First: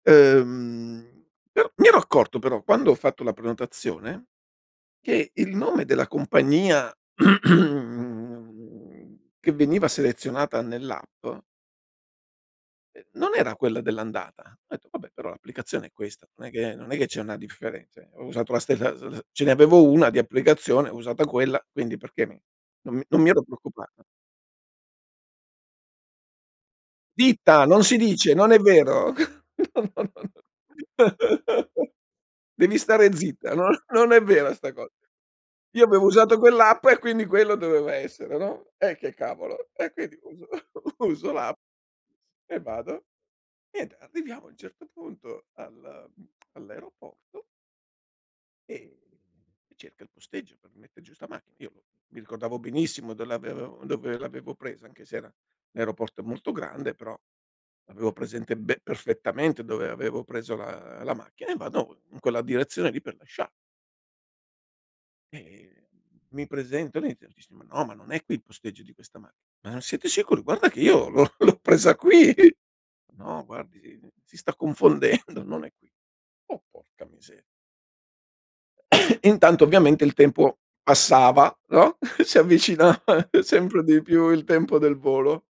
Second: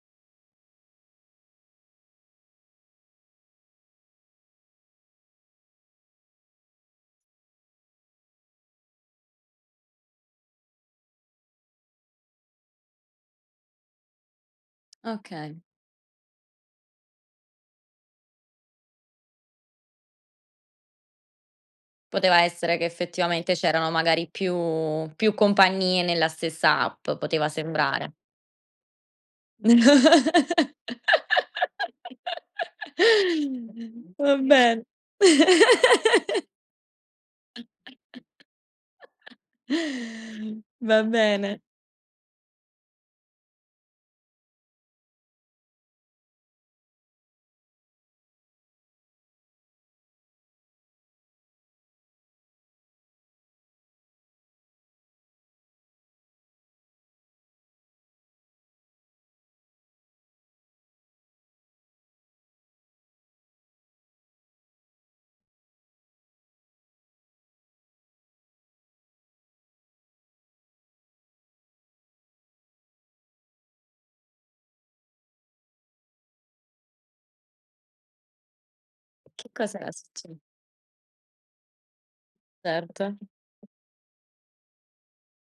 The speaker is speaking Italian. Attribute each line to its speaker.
Speaker 1: Uhm, mi ero mi ero accorto, però quando ho fatto la prenotazione, che il nome della compagnia che veniva selezionata nell'app ehm, non era quella dell'andata. Ho detto: “Vabbè però
Speaker 2: Okay.
Speaker 1: l'applicazione è questa, non è che non è che c'è una differe cioè, ho usato la ste l la s ce ne avevo 1 di applicazione, ho usata quella, quindi perché mi
Speaker 2: Poteva essere che,
Speaker 1: "non mi non mi ero
Speaker 2: effettivamente, c'erano
Speaker 1: preoccupata.
Speaker 2: magari più più compagnie nella stessa app, poteva
Speaker 1: Ditta! Non si
Speaker 2: sembrare.
Speaker 1: dice! Non è vero! No, no, no, no. Devi stare zitta, non non è
Speaker 2: Va
Speaker 1: vera sta
Speaker 2: ben
Speaker 1: co io avevo usato quell'app e quindi quello doveva essere, no? Eh che cavolo! E quindi uso
Speaker 2: Va
Speaker 1: uso l'app
Speaker 2: bene.
Speaker 1: e vado. Niente arriviamo, a un certo punto al mhmm, all'aeroporto e, mhmm, cerca il posteggio per mette giù 'sta macchi io mi ricordavo benissimo do l'avevo dove l'avevo presa, anche se era aeroporto molto grande, però l'avevo presente be perfettamente dove avevo preso la la macchina e vado, mhmm, in quella direzione lì per lasciar e, mhmm, mi presento, niente, mi dice: “Ma no, ma non è qui il posteggio di questa macc ““Ma siete sicuri? Guarda che io l'ho l'ho presa qui. ““No, guardi si si sta confondendo, non è qui.“ "Oh, porca miseria!"
Speaker 2: Che
Speaker 1: Intanto
Speaker 2: cos'era
Speaker 1: ovviamente il
Speaker 2: succe
Speaker 1: tempo passava, no? Si
Speaker 2: Certo.
Speaker 1: avvicinava sempre di più il tempo del volo